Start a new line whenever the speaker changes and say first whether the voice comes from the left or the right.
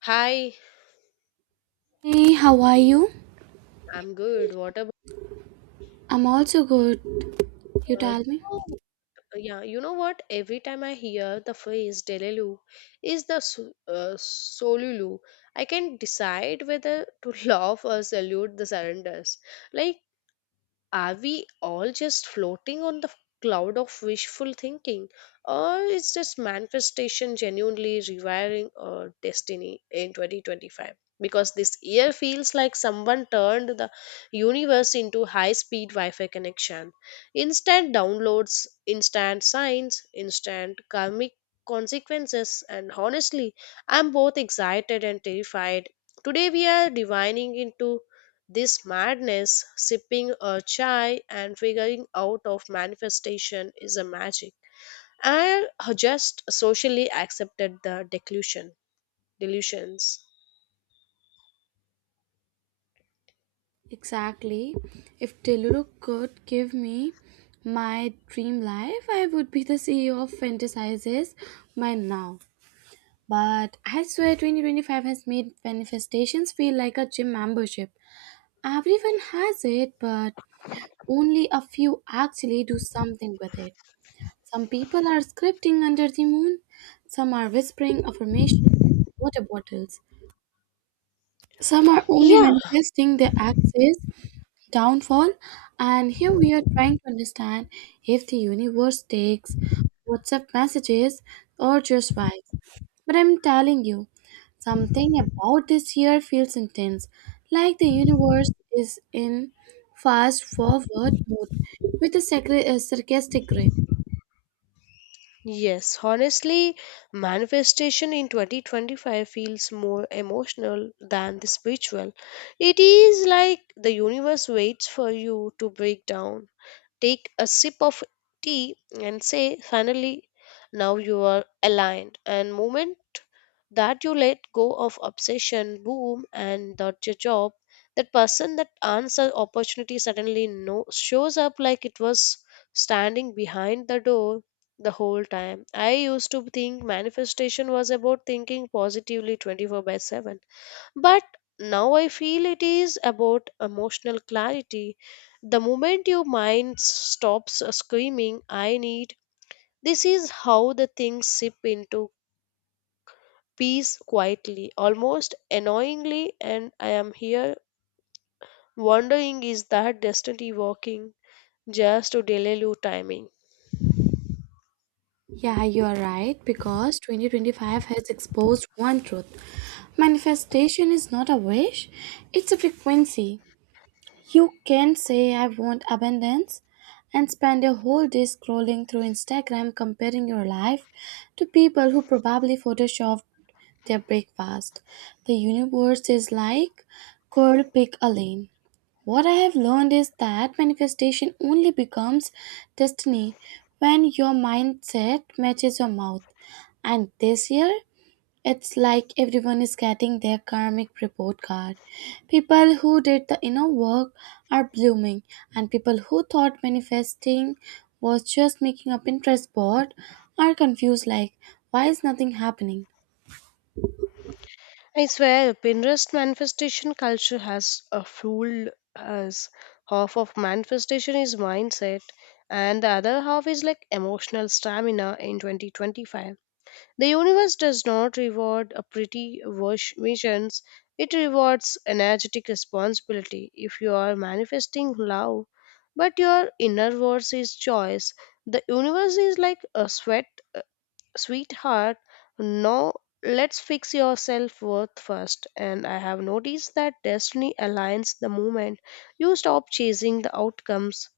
left: Hi,
right: Hey, how are you?
left: I'm good. What about
right: I'm also good. You
left: uh,
right: tell me.
left: you know- yeah, you know what? Every time I hear the phrase Delelu is Solulu, I can decide whether to laugh or salute the surrenders. Like, are we all just floating on the cloud of wishful thinking, or is this manifestation genuinely rewiring our destiny in 2025? Because this year feels like someone turned the universe into high speed Wi Fi connection, instant downloads, instant signs, instant karmic consequences, and honestly, I'm both excited and terrified. Today, we are divining into this madness, sipping a chai and figuring out of manifestation is a magic. And just socially accepted the delusions.
right: Exactly. If Teluru could give me my dream life, I would be the CEO of Fantasizes by now. But I swear 2025 has made manifestations feel like a gym membership. Everyone has it, but only a few actually do something with it. Some people are scripting under the moon, some are whispering affirmations water bottles some are only
left: Yeah,
right: manifesting their axis downfall, and here we are trying to understand if the universe takes WhatsApp messages or just vibes. But I'm telling you, something about this year feels intense, like the universe is in fast forward mode with a sarcastic grin.
left: yes. Honestly, manifestation in 2025 feels more emotional than the spiritual. It is like the universe waits for you to break down, take a sip of tea and say finally now you are aligned and moment that you let go of obsession boom and that's your job, that person, that answer, opportunity suddenly no shows up like it was standing behind the door the whole time. I used to think manifestation was about thinking positively 24 by 7, but now I feel it is about emotional clarity. The moment your mind stops screaming, I need, this is how the things sip into peace quietly, almost annoyingly. And I am here wondering, is that destiny working just to delay your timing?
right: Yeah, you are right because 2025 has exposed one truth. Manifestation is not a wish, it's a frequency. You can say, I want abundance, and spend a whole day scrolling through Instagram comparing your life to people who probably photoshopped their breakfast. The universe is like, girl, pick a lane. What I have learned is that manifestation only becomes destiny when your mindset matches your mouth. And this year, it's like everyone is getting their karmic report card. People who did the inner work are blooming, and people who thought manifesting was just making a Pinterest board are confused like, why is nothing happening?
left: I swear, Pinterest manifestation culture has fooled us. Half of manifestation is mindset, and the other half is like emotional stamina in 2025. The universe does not reward a visions, it rewards energetic responsibility. If you are manifesting love, but your inner voice is choice, the universe is like a sweat sweetheart, no, let's fix your self worth first. And I have noticed that destiny aligns the moment you stop chasing the outcomes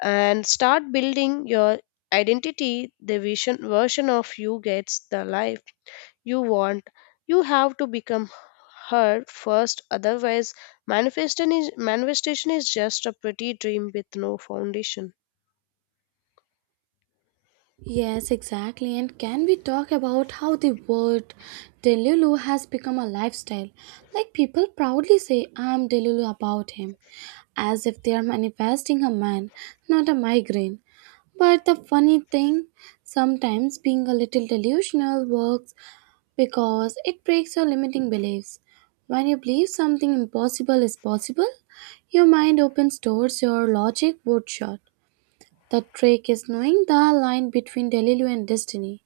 left: and start building your identity. The vision version of you gets the life you want. You have to become her first, otherwise, manifestation is just a pretty dream with no foundation.
right: Yes, exactly. And can we talk about how the word Delulu has become a lifestyle? Like people proudly say, I'm Delulu about him, as if they are manifesting a man, not a migraine. But the funny thing, sometimes being a little delusional works because it breaks your limiting beliefs. When you believe something impossible is possible, your mind opens doors your logic would shut. The trick is knowing the line between Delulu and destiny.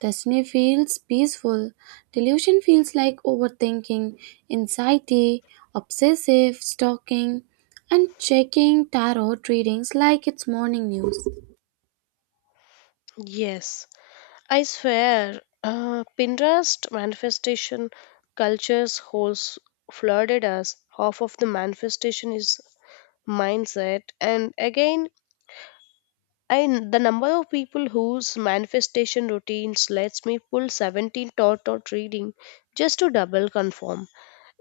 right: Destiny feels peaceful. Delusion feels like overthinking, anxiety, obsessive stalking, and checking tarot readings like it's morning news.
left: Yes. I swear, Pinterest manifestation cultures holds flooded us. Half of the manifestation is mindset, and again, I the number of people whose manifestation routines lets me pull 17 dot dot reading just to double confirm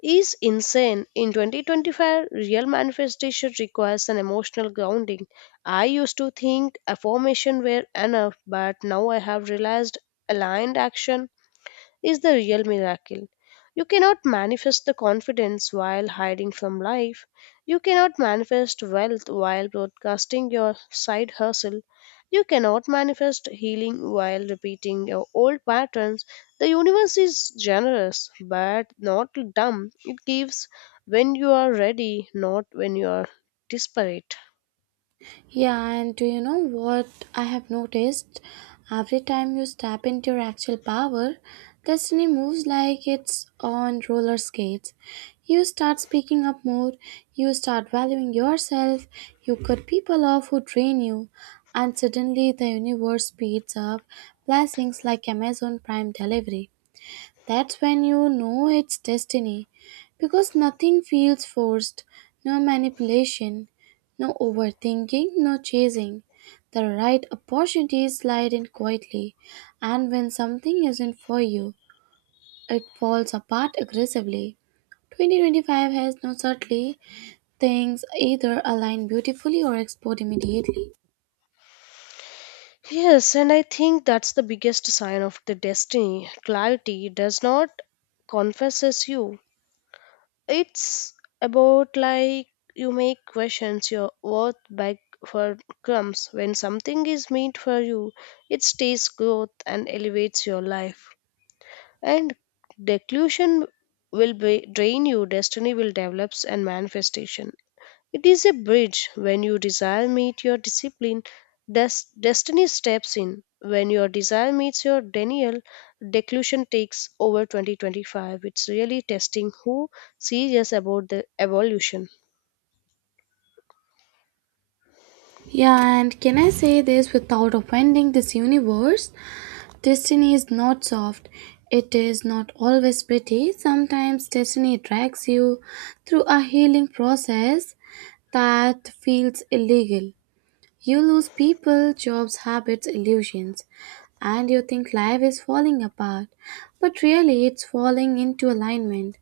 left: is insane. In 2025, real manifestation requires an emotional grounding. I used to think affirmation were enough, but now I have realized aligned action is the real miracle. You cannot manifest the confidence while hiding from life. You cannot manifest wealth while broadcasting your side hustle. You cannot manifest healing while repeating your old patterns. The universe is generous but not dumb. It gives when you are ready, not when you are desperate.
right: Yeah, and do you know what I have noticed? Every time you step into your actual power, destiny moves like it's on roller skates. You start speaking up more, you start valuing yourself, you cut people off who drain you, and suddenly the universe speeds up blessings like Amazon Prime delivery. That's when you know it's destiny because nothing feels forced, no manipulation, no overthinking, no chasing. The right opportunities slide in quietly, and when something isn't for you, it falls apart aggressively. 2025 has no certainty. Things either align beautifully or explode immediately.
left: Yes, and I think that's the biggest sign of the destiny. Clarity does not confesses you. It's about, like, you make questions your worth back for crumbs. When something is meant for you, it stays growth and elevates your life. And declusion will be, drain you, destiny will develops and manifestation. It is a bridge. When your desire meets your discipline, destiny steps in. When your desire meets your denial, declusion takes over 2025. It's really testing who sees serious about the evolution.
right: Yeah, and can I say this without offending this universe? Destiny is not soft. It is not always pretty. Sometimes destiny drags you through a healing process that feels illegal. You lose people, jobs, habits, illusions, and you think life is falling apart. But really, it's falling into alignment.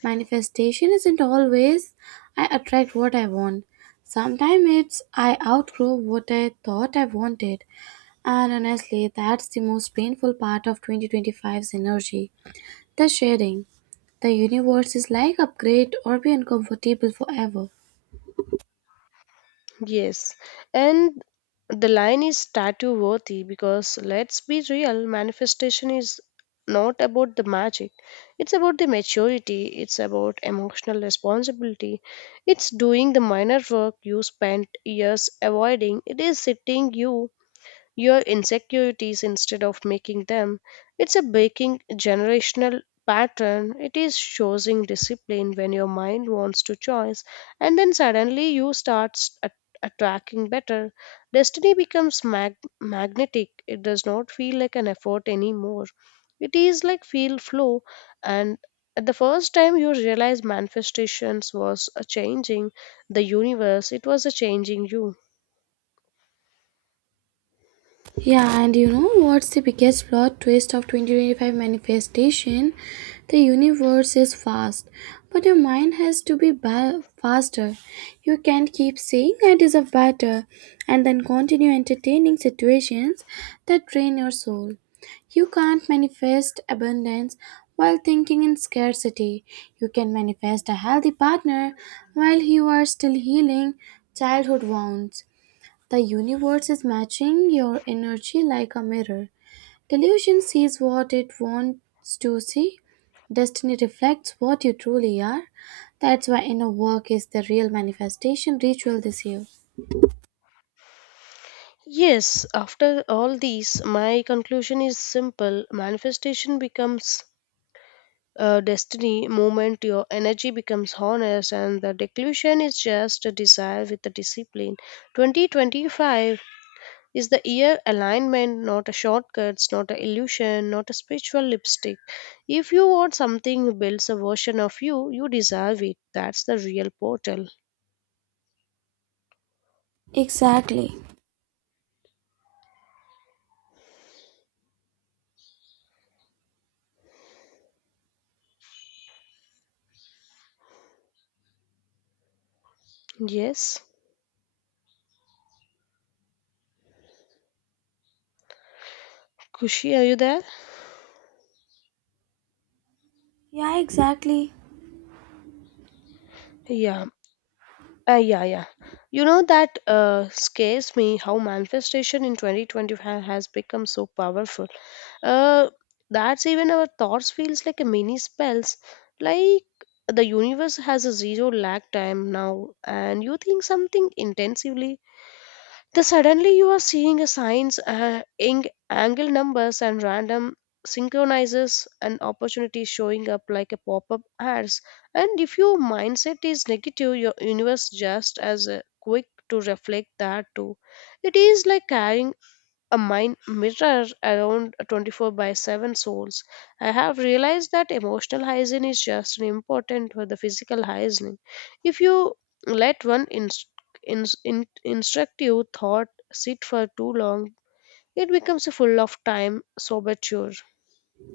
right: Manifestation isn't always I attract what I want. Sometimes it's I outgrow what I thought I wanted. And honestly, that's the most painful part of 2025's energy, the sharing. The universe is like upgrade or be uncomfortable forever.
left: Yes, and the line is statue worthy because let's be real, manifestation is not about the magic. It's about the maturity, it's about emotional responsibility, it's doing the minor work you spent years avoiding, it is sitting you your insecurities instead of making them. It's a breaking generational pattern. It is choosing discipline when your mind wants to choice, and then suddenly you start attracting better. Destiny becomes magnetic. It does not feel like an effort anymore. It is like feel flow, and at the first time you realize manifestations was a changing the universe. It was a changing you.
right: Yeah, and you know what's the biggest plot twist of 2025 manifestation? The universe is fast, but your mind has to be faster. You can't keep saying I deserve better and then continue entertaining situations that drain your soul. You can't manifest abundance while thinking in scarcity. You can manifest a healthy partner while you are still healing childhood wounds. The universe is matching your energy like a mirror. Delusion sees what it wants to see. Destiny reflects what you truly are. That's why inner work is the real manifestation ritual this year.
left: Yes, after all these, my conclusion is simple. Manifestation becomes a destiny moment, your energy becomes honest, and the declusion is just a desire with a discipline. 2025 is the year alignment, not a shortcuts, not a illusion, not a spiritual lipstick. If you want something who builds a version of you, you deserve it. That's the real portal.
right: Exactly.
left: Yes. Kushi, are you there?
right: Yeah, exactly.
left: Yeah. Yeah. You know that scares me how manifestation in 2025 has become so powerful. Uh, that's even our thoughts feels like a mini spells. Like the universe has a zero lag time now, and you think something intensively, then suddenly you are seeing a signs, ing- angle numbers, and random synchronizes and opportunities showing up like a pop-up ads. And if your mindset is negative, your universe just as quick to reflect that too. It is like carrying a mind mirror around 24 by 7 souls. I have realized that emotional hygiene is just as important for the physical hygiene. If you let one instructive thought sit for too long, it becomes full of time soberture.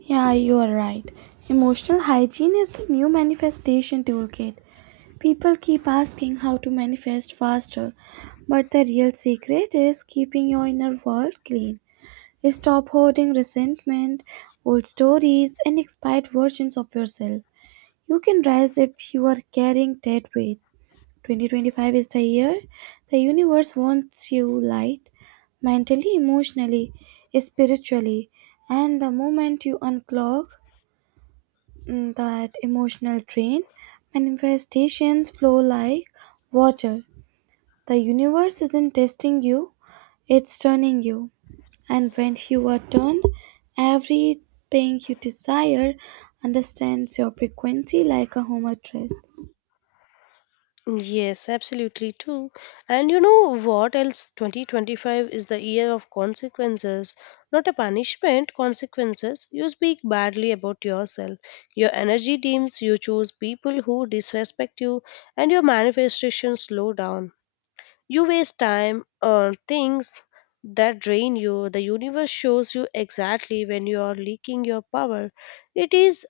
right: Yeah, you are right. Emotional hygiene is the new manifestation toolkit. People keep asking how to manifest faster, but the real secret is keeping your inner world clean. Stop hoarding resentment, old stories, and expired versions of yourself. You can rise if you are carrying dead weight. 2025 is the year the universe wants you light, mentally, emotionally, spiritually, and the moment you unclog that emotional drain, manifestations flow like water. The universe isn't testing you, it's turning you. And when you are done, everything you desire understands your frequency like a home address.
left: Yes, absolutely too. And you know what else? 2025 is the year of consequences, not a punishment, consequences. You speak badly about yourself. Your energy dims, you choose people who disrespect you, and your manifestations slow down. You waste time on things that drain you. The universe shows you exactly when you are leaking your power. It is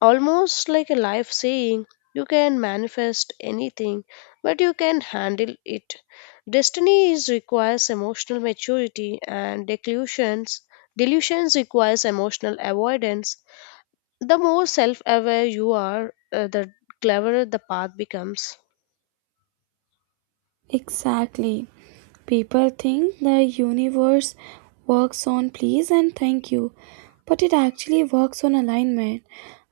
left: almost like a life saying, you can manifest anything but you can handle it. Destiny is requires emotional maturity, and delusions, delusions requires emotional avoidance. The more self aware you are, the cleverer the path becomes.
right: Exactly. People think the universe works on please and thank you, but it actually works on alignment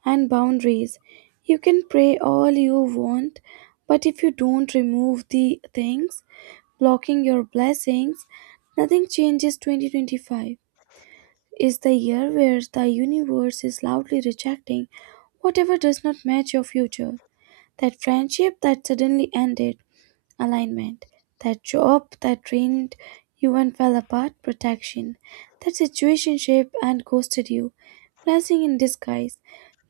right: and boundaries. You can pray all you want, but if you don't remove the things blocking your blessings, nothing changes. 2025 is the year where the universe is loudly rejecting whatever does not match your future. That friendship that suddenly ended, alignment; that job that drained you and fell apart, protection; that situationship and ghosted you, blessing in disguise.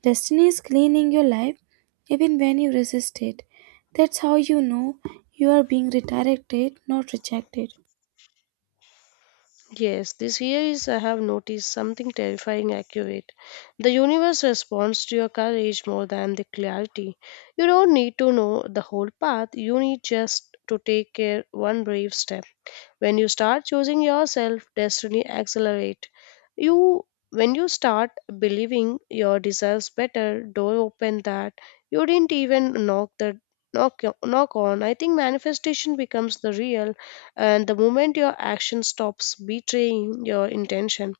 right: Destiny is cleaning your life even when you resist it. That's how you know you are being redirected, not rejected.
left: Yes, this year is I have noticed something terrifying accurate. The universe responds to your courage more than the clarity. You don't need to know the whole path, you need just to take care one brave step. When you start choosing yourself, destiny accelerate. You, when you start believing your deserves better, door open that you didn't even knock the knock on. I think manifestation becomes the real and the moment your action stops betraying your intention.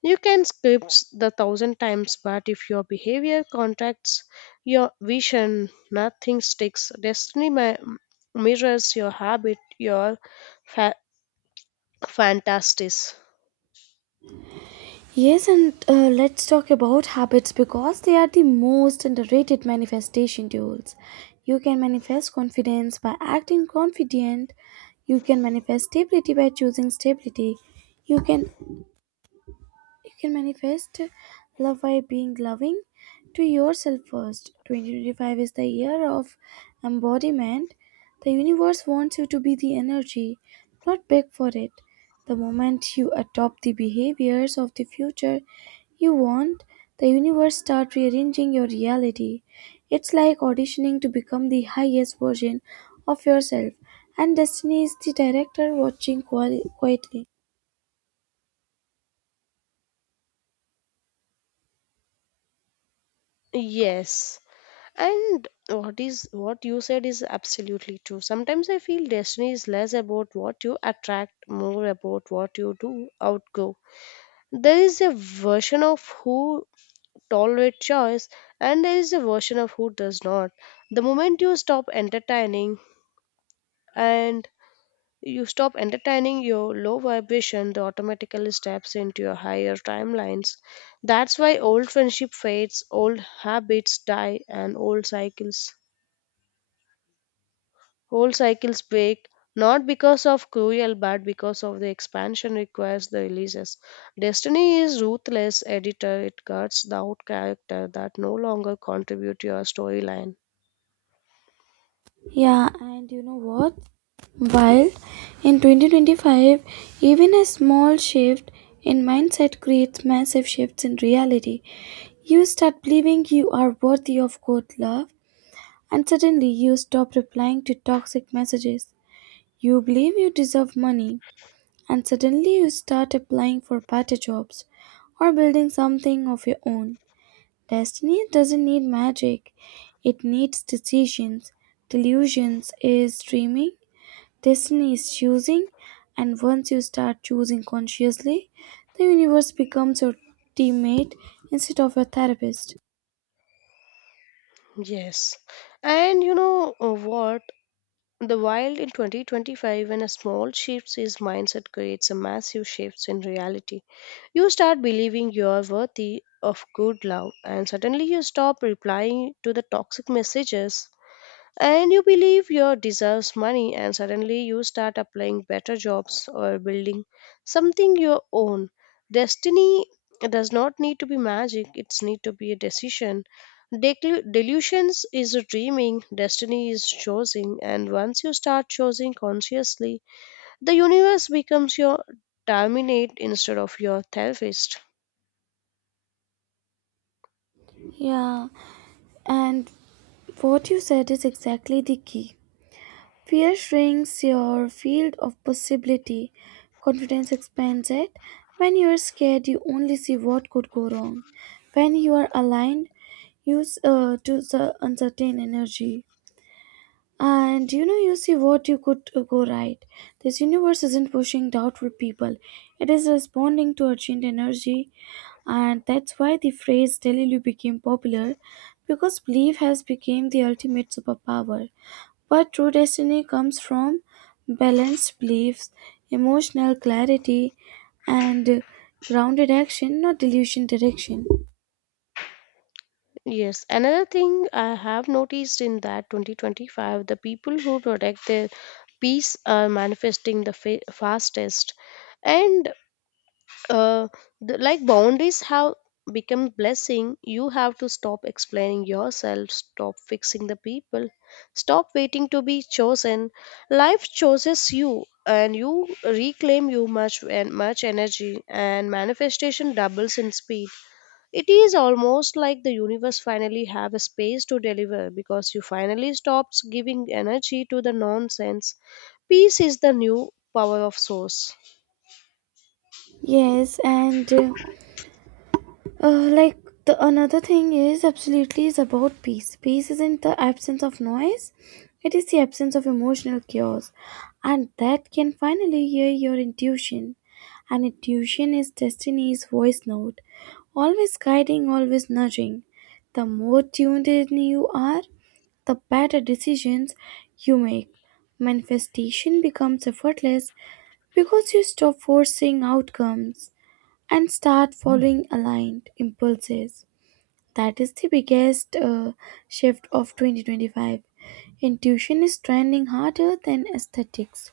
left: You can script the thousand times, but if your behavior contracts your vision, nothing sticks. Destiny mirrors your habit, your fantastic.
right: Yes, and let's talk about habits because they are the most underrated manifestation tools. You can manifest confidence by acting confident. You can manifest stability by choosing stability. You can you can manifest love by being loving to yourself first. 2025 is the year of embodiment. The universe wants you to be the energy, not beg for it. The moment you adopt the behaviors of the future you want, the universe starts rearranging your reality. It's like auditioning to become the highest version of yourself, and destiny is the director watching quietly.
left: Yes, and what is what you said is absolutely true. Sometimes I feel destiny is less about what you attract, more about what you do outgo. There is a version of who tolerate choice, and there is a version of who does not. The moment you stop entertaining and you stop entertaining your low vibration, that automatically steps into your higher timelines. That's why old friendship fades, old habits die, and old cycles break. Not because of cruel, but because of the expansion requires the releases. Destiny is ruthless editor. It cuts out character that no longer contribute to your storyline.
right: Yeah, and you know what? While in 2025, even a small shift in mindset creates massive shifts in reality. You start believing you are worthy of good love, and suddenly you stop replying to toxic messages. You believe you deserve money, and suddenly you start applying for better jobs or building something of your own. Destiny doesn't need magic, it needs decisions. Delusions is dreaming. Destiny is choosing, and once you start choosing consciously, the universe becomes your teammate instead of your therapist.
left: Yes, and you know, what? The Wild in 2025, when a small shifts his mindset creates a massive shifts in reality. You start believing you are worthy of good love, and suddenly you stop replying to the toxic messages, and you believe you deserves money and suddenly you start applying better jobs or building something your own. Destiny does not need to be magic, it's need to be a decision. Delusions is a dreaming, destiny is choosing, and once you start choosing consciously, the universe becomes your terminate instead of your therapist.
right: Yeah, and what you said is exactly the key. Fear shrinks your field of possibility, confidence expands it. When you are scared, you only see what could go wrong. When you are aligned, use to the uncertain energy. And you know, you see what you could go right. This universe isn't pushing doubtful people, it is responding to urgent energy, and that's why the phrase Delulu became popular because belief has become the ultimate superpower. But true destiny comes from balanced beliefs, emotional clarity, and grounded action, not delusion direction.
left: Yes, another thing I have noticed in that 2025, the people who protect their peace are manifesting the fastest, and uh, like, boundaries have become blessing. You have to stop explaining yourself, stop fixing the people, stop waiting to be chosen. Life chooses you, and you reclaim you much and much energy, and manifestation doubles in speed. It is almost like the universe finally have a space to deliver because you finally stops giving energy to the nonsense. Peace is the new power of source.
right: Yes, and like the another thing is absolutely is about peace. Peace isn't the absence of noise; it is the absence of emotional chaos, and that can finally hear your intuition. And intuition is destiny's voice note, always guiding, always nudging. The more tuned in you are, the better decisions you make. Manifestation becomes effortless because you stop forcing outcomes and start following aligned impulses. That is the biggest shift of 2025. Intuition is trending harder than aesthetics.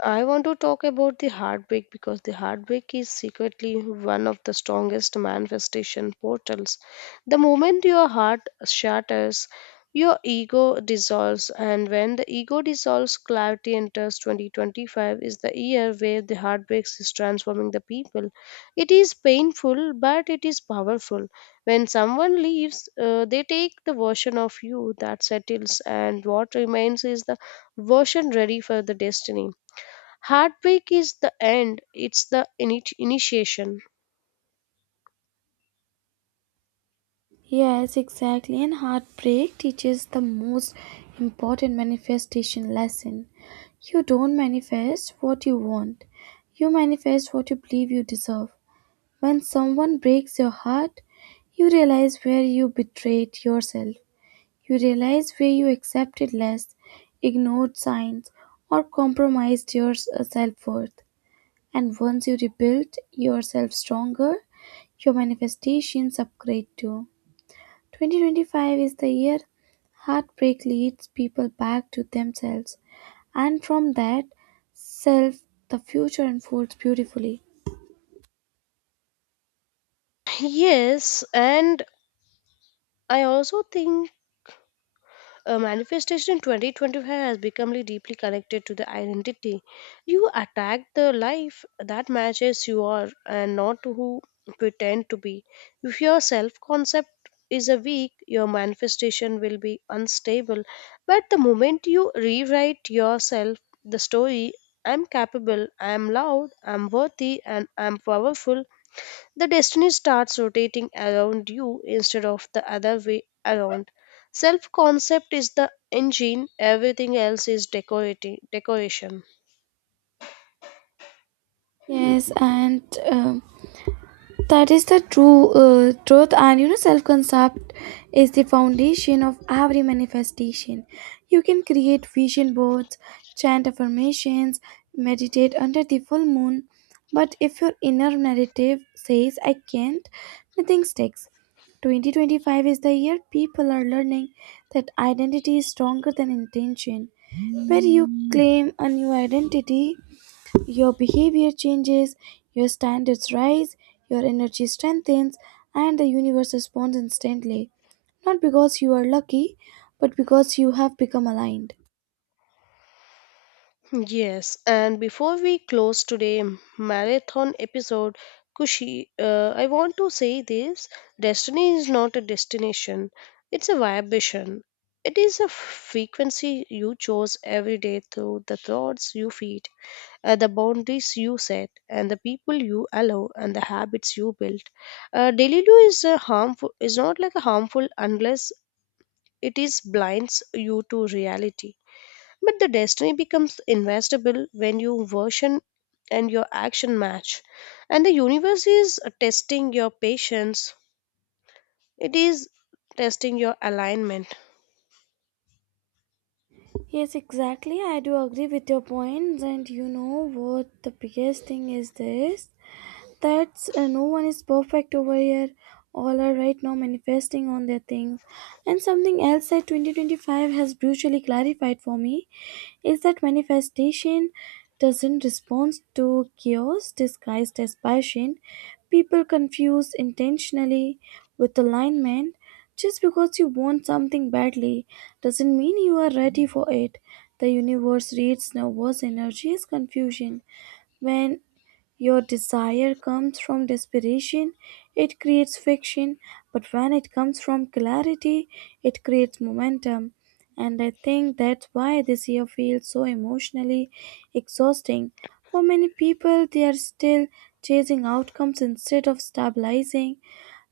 left: I want to talk about the heartbreak because the heartbreak is secretly one of the strongest manifestation portals. The moment your heart shatters, your ego dissolves, and when the ego dissolves, clarity enters. 2025 is the year where the heartbreaks is transforming the people. It is painful, but it is powerful. When someone leaves, they take the version of you that settles, and what remains is the version ready for the destiny. Heartbreak is the end, it's the initiation.
right: Yes, exactly. And heartbreak teaches the most important manifestation lesson. You don't manifest what you want, you manifest what you believe you deserve. When someone breaks your heart, you realize where you betrayed yourself. You realize where you accepted less, ignored signs, or compromised your self worth. And once you rebuild yourself stronger, your manifestations upgrade too. 2025 is the year heartbreak leads people back to themselves, and from that self, the future unfolds beautifully.
left: Yes, and I also think a manifestation in 2025 has become really deeply connected to the identity. You attack the life that matches you are and not who you pretend to be. If your self concept is a weak, your manifestation will be unstable. But the moment you rewrite yourself, the story, I'm capable, I'm loud, I'm worthy, and I'm powerful, the destiny starts rotating around you instead of the other way around. Self concept is the engine, everything else is decoration.
right: Yes, and um, that is the true truth, and you know, self concept is the foundation of every manifestation. You can create vision boards, chant affirmations, meditate under the full moon, but if your inner narrative says, I can't, nothing sticks. 2025 is the year people are learning that identity is stronger than intention. Where you claim a new identity, your behavior changes, your standards rise, your energy strengthens, and the universe responds instantly. Not because you are lucky, but because you have become aligned.
left: Yes, and before we close today marathon episode, Kushi, I want to say this, destiny is not a destination, it's a vibration. It is a frequency you chose every day through the thoughts you feed, the boundaries you set, and the people you allow, and the habits you build. Daily is a harmful is not like a harmful unless it is blinds you to reality. But the destiny becomes investable when your version and your action match, and the universe is testing your patience. It is testing your alignment.
right: Yes, exactly. I do agree with your points, and you know what the biggest thing is? This, that's no one is perfect over here, all are right now manifesting on their thing. And something else that 2025 has brutally clarified for me is that manifestation doesn't respond to chaos disguised as passion. People confuse intentionally with alignment. Just because you want something badly doesn't mean you are ready for it. The universe reads nervous energy as confusion. When your desire comes from desperation, it creates fiction, but when it comes from clarity, it creates momentum. And I think that's why this year feels so emotionally exhausting. For many people, they are still chasing outcomes instead of stabilizing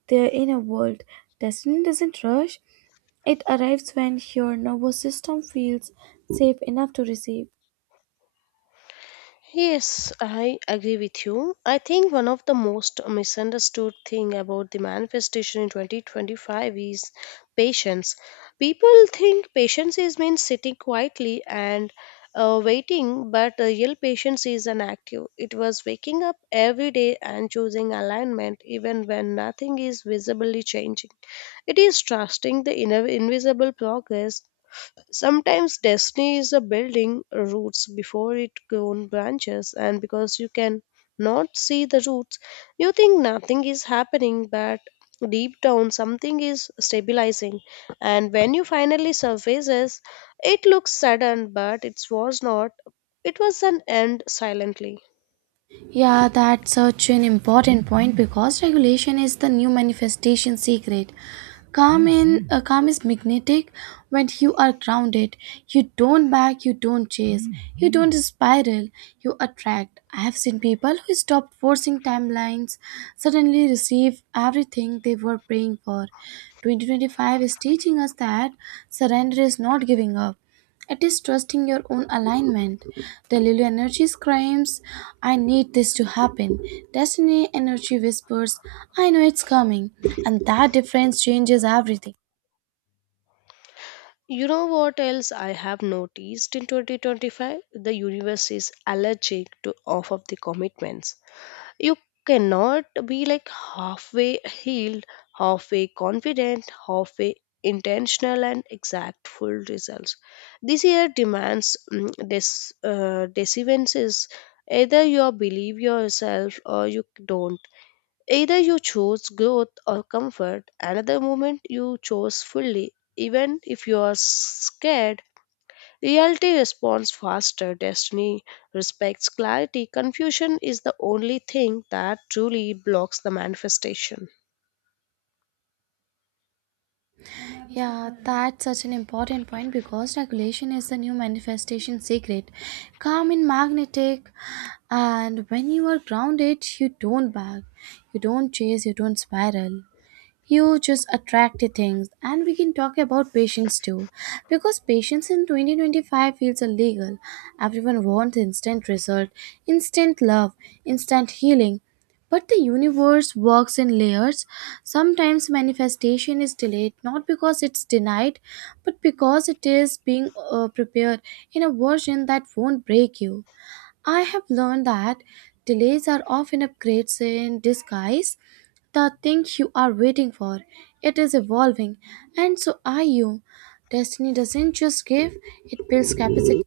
right: their inner world. Destiny doesn't rush, it arrives when your nervous system feels safe enough to receive.
left: Yes, I agree with you. I think one of the most misunderstood thing about the manifestation in 2025 is patience. People think patience is means sitting quietly and waiting, but the real patience is an active. It was waking up every day and choosing alignment even when nothing is visibly changing. It is trusting the inner invisible progress. Sometimes destiny is a building roots before it grown branches, and because you can not see the roots, you think nothing is happening, but deep down something is stabilizing. And when you finally surfaces, it looks sudden, but it was not. It was an end silently.
right: Yeah, that's such an important point because regulation is the new manifestation secret. Calm is magnetic when you are grounded. You don't back, you don't chase, you don't spiral, you attract. I have seen people who stopped forcing timelines suddenly receive everything they were praying for. 2025 is teaching us that surrender is not giving up. It is trusting your own alignment. The Lulu energy screams, I need this to happen. Destiny energy whispers, I know it's coming. And that difference changes everything.
left: You know what else I have noticed in 2025? The universe is allergic to off of the commitments. You cannot be like halfway healed, halfway confident, halfway intentional and exact full results. This year demands mm, this decisions. Either you believe yourself or you don't. Either you choose growth or comfort. Another moment you chose fully, even if you are scared. Reality responds faster, destiny respects clarity. Confusion is the only thing that truly blocks the manifestation.
right: Yeah, that's such an important point because regulation is the new manifestation secret. Calm and magnetic, and when you are grounded, you don't bag, you don't chase, you don't spiral. You just attract the things. And we can talk about patience too, because patience in 2025 feels illegal. Everyone wants instant result, instant love, instant healing, but the universe works in layers. Sometimes manifestation is delayed not because it's denied, but because it is being prepared in a version that won't break you. I have learned that delays are often upgrades in disguise. The thing you are waiting for, it is evolving, and so are you. Destiny doesn't just give, it builds capacity.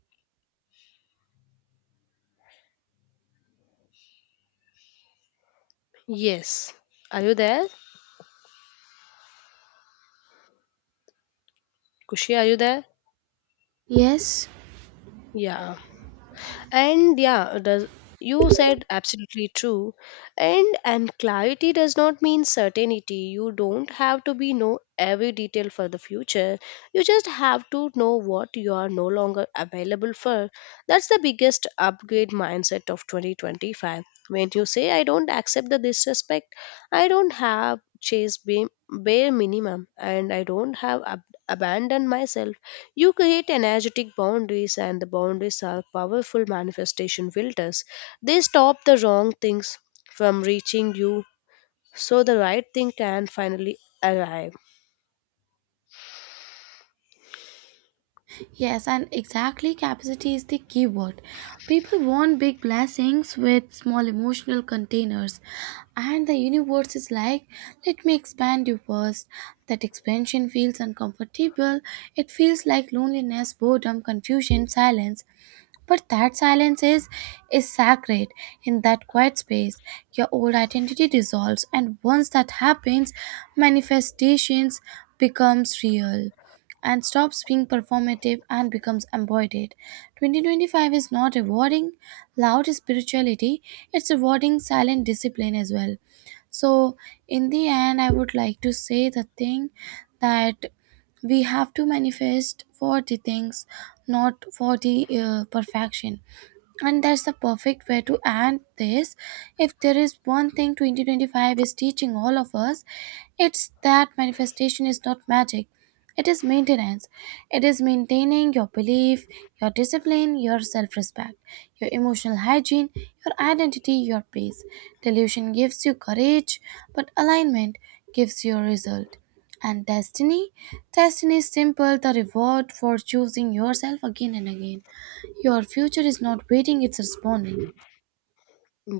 left: Yes. Are you there? Kushi, are you there?
right: Yes,
left: Yeah. And yeah does you said absolutely true, and clarity does not mean certainty. You don't have to be know every detail for the future, you just have to know what you are no longer available for. That's the biggest upgrade mindset of 2025. When you say, I don't accept the disrespect, I don't have chase bare minimum, and I don't have abandoned myself, you create energetic boundaries, and the boundaries are powerful manifestation filters. They stop the wrong things from reaching you so the right thing can finally arrive.
right: yes, and exactly, capacity is the key word. People want big blessings with small emotional containers, and the universe is like, let me expand you first. That expansion feels uncomfortable, it feels like loneliness, boredom, confusion, silence. But that silence is sacred. In that quiet space, your old identity dissolves, and once that happens, manifestations becomes real and stops being performative and becomes embodied. 2025 is not rewarding loud spirituality, it's rewarding silent discipline as well. So, in the end, I would like to say the thing that we have to manifest for the things, not for the perfection. And that's the perfect way to end this. If there is one thing 2025 is teaching all of us, it's that manifestation is not magic, it is maintenance. It is maintaining your belief, your discipline, your self-respect, your emotional hygiene, your identity, your peace. Delusion gives you courage, but alignment gives you a result. And destiny, destiny is simple: the reward for choosing yourself again and again. Your future is not waiting, it's responding.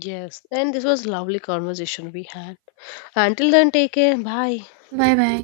left: Yes, and this was lovely conversation we had. Until then, take care. Bye.
right: Bye bye.